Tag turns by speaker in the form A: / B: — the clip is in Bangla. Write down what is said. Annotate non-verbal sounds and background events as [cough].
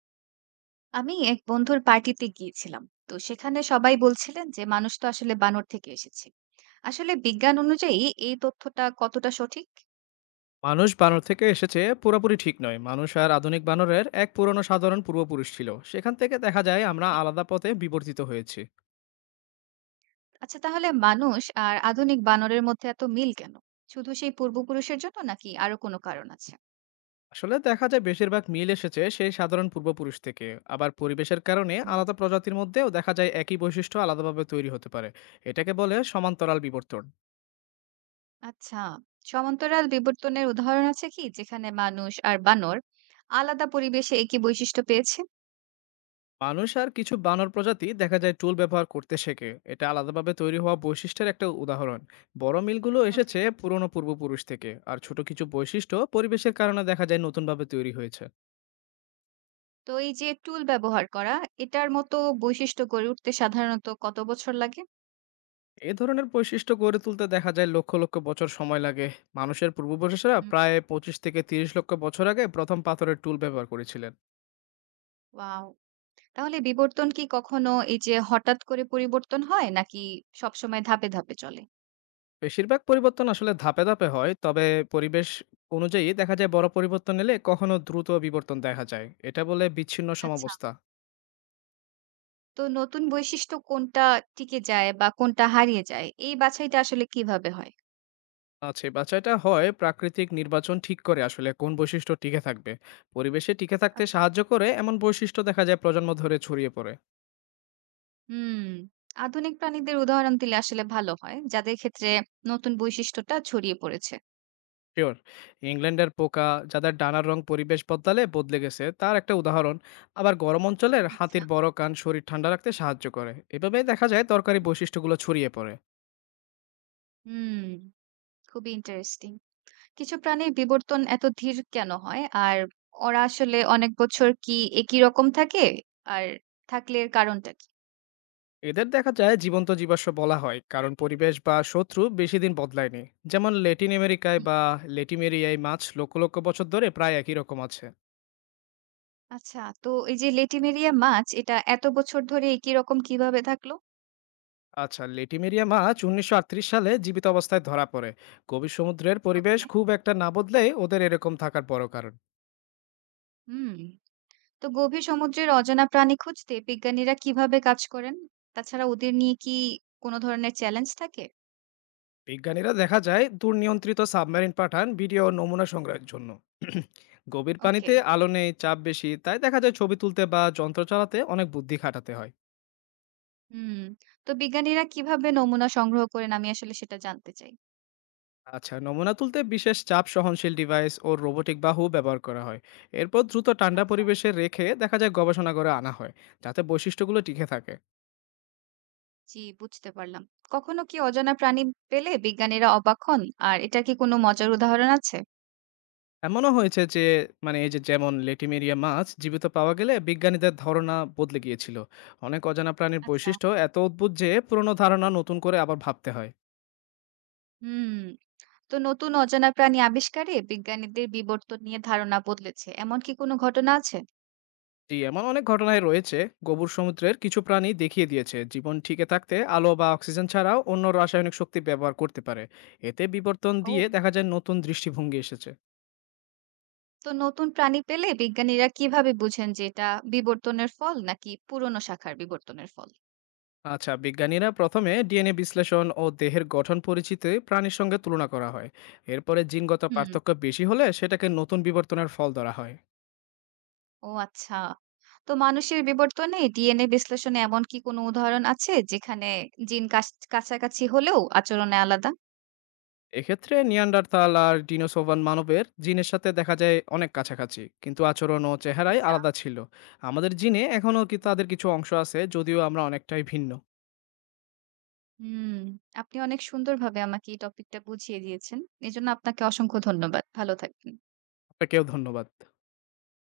A: আমি এক বন্ধুর পার্টিতে গিয়েছিলাম, তো সেখানে সবাই বলছিলেন যে মানুষ তো আসলে বানর থেকে এসেছে আসলে বিজ্ঞান অনুযায়ী। এই তথ্যটা কতটা সঠিক?
B: মানুষ বানর থেকে এসেছে পুরোপুরি ঠিক নয়। মানুষ আর আধুনিক বানরের এক পুরনো সাধারণ পূর্বপুরুষ ছিল, সেখান থেকে দেখা যায় আমরা
A: ওকে,
B: আলাদা পথে বিবর্তিত হয়েছি।
A: আচ্ছা তাহলে মানুষ আর আধুনিক বানরের মধ্যে এত মিল কেন? শুধু সেই পূর্বপুরুষের জন্য নাকি আরো কোনো কারণ আছে?
B: আসলে দেখা যায় বেশিরভাগ মিল এসেছে সেই সাধারণ পূর্বপুরুষ থেকে। আবার পরিবেশের কারণে
A: হুম,
B: আলাদা প্রজাতির মধ্যেও দেখা যায় একই বৈশিষ্ট্য আলাদাভাবে তৈরি হতে পারে। এটাকে বলে সমান্তরাল বিবর্তন।
A: আচ্ছা, সমান্তরাল বিবর্তনের উদাহরণ আছে কি যেখানে মানুষ আর বানর আলাদা পরিবেশে একই বৈশিষ্ট্য পেয়েছে?
B: মানুষ আর কিছু বানর প্রজাতি দেখা যায় টুল ব্যবহার করতে শেখে, এটা আলাদাভাবে তৈরি হওয়া বৈশিষ্ট্যের একটা উদাহরণ। বড় মিলগুলো
A: ওকে,
B: এসেছে পুরনো পূর্বপুরুষ থেকে, আর ছোট কিছু বৈশিষ্ট্য পরিবেশের কারণে দেখা যায় নতুনভাবে তৈরি হয়েছে।
A: তো এই যে টুল ব্যবহার করা, এটার মতো বৈশিষ্ট্য গড়ে উঠতে সাধারণত কত বছর লাগে?
B: এ ধরনের বৈশিষ্ট্য গড়ে তুলতে দেখা যায় লক্ষ লক্ষ বছর সময় লাগে। মানুষের পূর্বপুরুষেরা প্রায় 25 থেকে 30 লক্ষ বছর আগে প্রথম পাথরের টুল ব্যবহার করেছিলেন।
A: ওয়াও! তাহলে বিবর্তন কি কখনো এই যে হঠাৎ করে পরিবর্তন হয় নাকি সবসময় ধাপে, ধাপে চলে?
B: বেশিরভাগ পরিবর্তন আসলে ধাপে ধাপে হয়, তবে পরিবেশ অনুযায়ী দেখা যায় বড় পরিবর্তন এলে কখনো দ্রুত বিবর্তন দেখা যায়, এটা বলে বিচ্ছিন্ন
A: আচ্ছা।
B: সমাবস্থা।
A: তো নতুন বৈশিষ্ট্য কোনটা টিকে যায় বা কোনটা হারিয়ে যায়, এই বাছাইটা আসলে কিভাবে হয়?
B: আচ্ছা, এই বাছাইটা হয় প্রাকৃতিক নির্বাচন, ঠিক করে আসলে কোন বৈশিষ্ট্য টিকে থাকবে। পরিবেশে টিকে থাকতে
A: আচ্ছা।
B: সাহায্য করে এমন বৈশিষ্ট্য দেখা যায় প্রজন্ম ধরে ছড়িয়ে পড়ে।
A: হুম। আধুনিক প্রাণীদের উদাহরণ দিলে আসলে ভালো হয়, যাদের ক্ষেত্রে নতুন বৈশিষ্ট্যটা ছড়িয়ে পড়েছে।
B: শিওর। ইংল্যান্ডের পোকা যাদের ডানার রং পরিবেশ বদলালে বদলে গেছে তার একটা উদাহরণ। আবার গরম অঞ্চলের
A: আচ্ছা।
B: হাতির বড় কান শরীর ঠান্ডা রাখতে সাহায্য করে, এভাবেই দেখা যায় দরকারি বৈশিষ্ট্যগুলো ছড়িয়ে পড়ে।
A: হুম, খুবই ইন্টারেস্টিং। কিছু প্রাণীর বিবর্তন এত ধীর কেন হয়? আর ওরা আসলে অনেক বছর কি একই রকম থাকে? আর থাকলে এর কারণটা কি?
B: এদের দেখা যায় জীবন্ত জীবাশ্ম বলা হয়, কারণ পরিবেশ বা শত্রু বেশি দিন বদলায়নি। যেমন ল্যাটিন আমেরিকায়
A: হুম,
B: বা লেটিমেরিয়ায় মাছ লক্ষ লক্ষ বছর ধরে প্রায় একই রকম আছে।
A: আচ্ছা। তো এই যে লেটিমেরিয়া মাছ, এটা এত বছর ধরে একই রকম কিভাবে থাকলো?
B: আচ্ছা, লেটিমেরিয়া মাছ 1938 সালে জীবিত অবস্থায় ধরা পড়ে। গভীর সমুদ্রের পরিবেশ
A: ওকে।
B: খুব একটা না বদলে ওদের এরকম থাকার বড় কারণ।
A: হুম। তো গভীর সমুদ্রের অজানা প্রাণী খুঁজতে বিজ্ঞানীরা কিভাবে কাজ করেন? তাছাড়া ওদের নিয়ে কি কোনো ধরনের চ্যালেঞ্জ থাকে?
B: বিজ্ঞানীরা দেখা যায় দুর্নিয়ন্ত্রিত সাবমেরিন পাঠান ভিডিও ও নমুনা সংগ্রহের জন্য। [clears throat] গভীর
A: ওকে।
B: পানিতে আলো নেই, চাপ বেশি, তাই দেখা যায় ছবি তুলতে বা যন্ত্র চালাতে অনেক বুদ্ধি খাটাতে হয়।
A: হুম। তো বিজ্ঞানীরা কিভাবে নমুনা সংগ্রহ করেন, আমি আসলে সেটা জানতে চাই।
B: আচ্ছা, নমুনা তুলতে বিশেষ চাপ সহনশীল ডিভাইস ও রোবোটিক বাহু ব্যবহার করা হয়। এরপর দ্রুত ঠান্ডা
A: আচ্ছা।
B: পরিবেশে রেখে দেখা যায় গবেষণা করে আনা হয়, যাতে বৈশিষ্ট্যগুলো টিকে থাকে।
A: জি, বুঝতে পারলাম। কখনো কি অজানা প্রাণী পেলে বিজ্ঞানীরা অবাক হন? আর এটার কি কোনো মজার উদাহরণ আছে?
B: এমনও হয়েছে যে, মানে এই যে, যেমন লেটিমেরিয়া মাছ জীবিত পাওয়া গেলে বিজ্ঞানীদের ধারণা বদলে গিয়েছিল। অনেক অজানা প্রাণীর
A: আচ্ছা।
B: বৈশিষ্ট্য এত অদ্ভুত যে পুরনো ধারণা নতুন করে আবার ভাবতে হয়।
A: হুম। তো নতুন অজানা প্রাণী আবিষ্কারে বিজ্ঞানীদের বিবর্তন নিয়ে ধারণা বদলেছে, এমন কি কোনো ঘটনা আছে?
B: জি, এমন অনেক ঘটনায় রয়েছে। গোবর সমুদ্রের কিছু প্রাণী দেখিয়ে দিয়েছে জীবন টিকে থাকতে আলো বা অক্সিজেন ছাড়াও অন্য রাসায়নিক শক্তি ব্যবহার করতে পারে। এতে বিবর্তন
A: ও,
B: দিয়ে দেখা যায় নতুন দৃষ্টিভঙ্গি এসেছে।
A: তো নতুন প্রাণী পেলে বিজ্ঞানীরা কিভাবে বুঝেন যে এটা বিবর্তনের ফল নাকি পুরনো শাখার বিবর্তনের ফল?
B: আচ্ছা, বিজ্ঞানীরা প্রথমে ডিএনএ বিশ্লেষণ ও দেহের গঠন পরিচিতি প্রাণীর সঙ্গে তুলনা করা হয়। এরপরে জিনগত
A: হুম,
B: পার্থক্য বেশি হলে সেটাকে নতুন বিবর্তনের ফল ধরা হয়।
A: ও আচ্ছা। তো মানুষের বিবর্তনে ডিএনএ বিশ্লেষণে এমন কি কোনো উদাহরণ আছে যেখানে জিন কাছাকাছি হলেও আচরণে আলাদা?
B: এক্ষেত্রে নিয়ান্ডারতাল আর ডিনোসোভান মানবের জিনের সাথে দেখা যায় অনেক কাছাকাছি, কিন্তু আচরণ ও চেহারায়
A: আচ্ছা।
B: আলাদা ছিল। আমাদের জিনে এখনও কি
A: হুম,
B: তাদের কিছু অংশ আছে, যদিও আমরা অনেকটাই ভিন্ন।
A: হুম, আপনি অনেক সুন্দরভাবে আমাকে এই টপিকটা বুঝিয়ে দিয়েছেন। এজন্য আপনাকে অসংখ্য ধন্যবাদ, ভালো থাকবেন।
B: আপনাকেও ধন্যবাদ।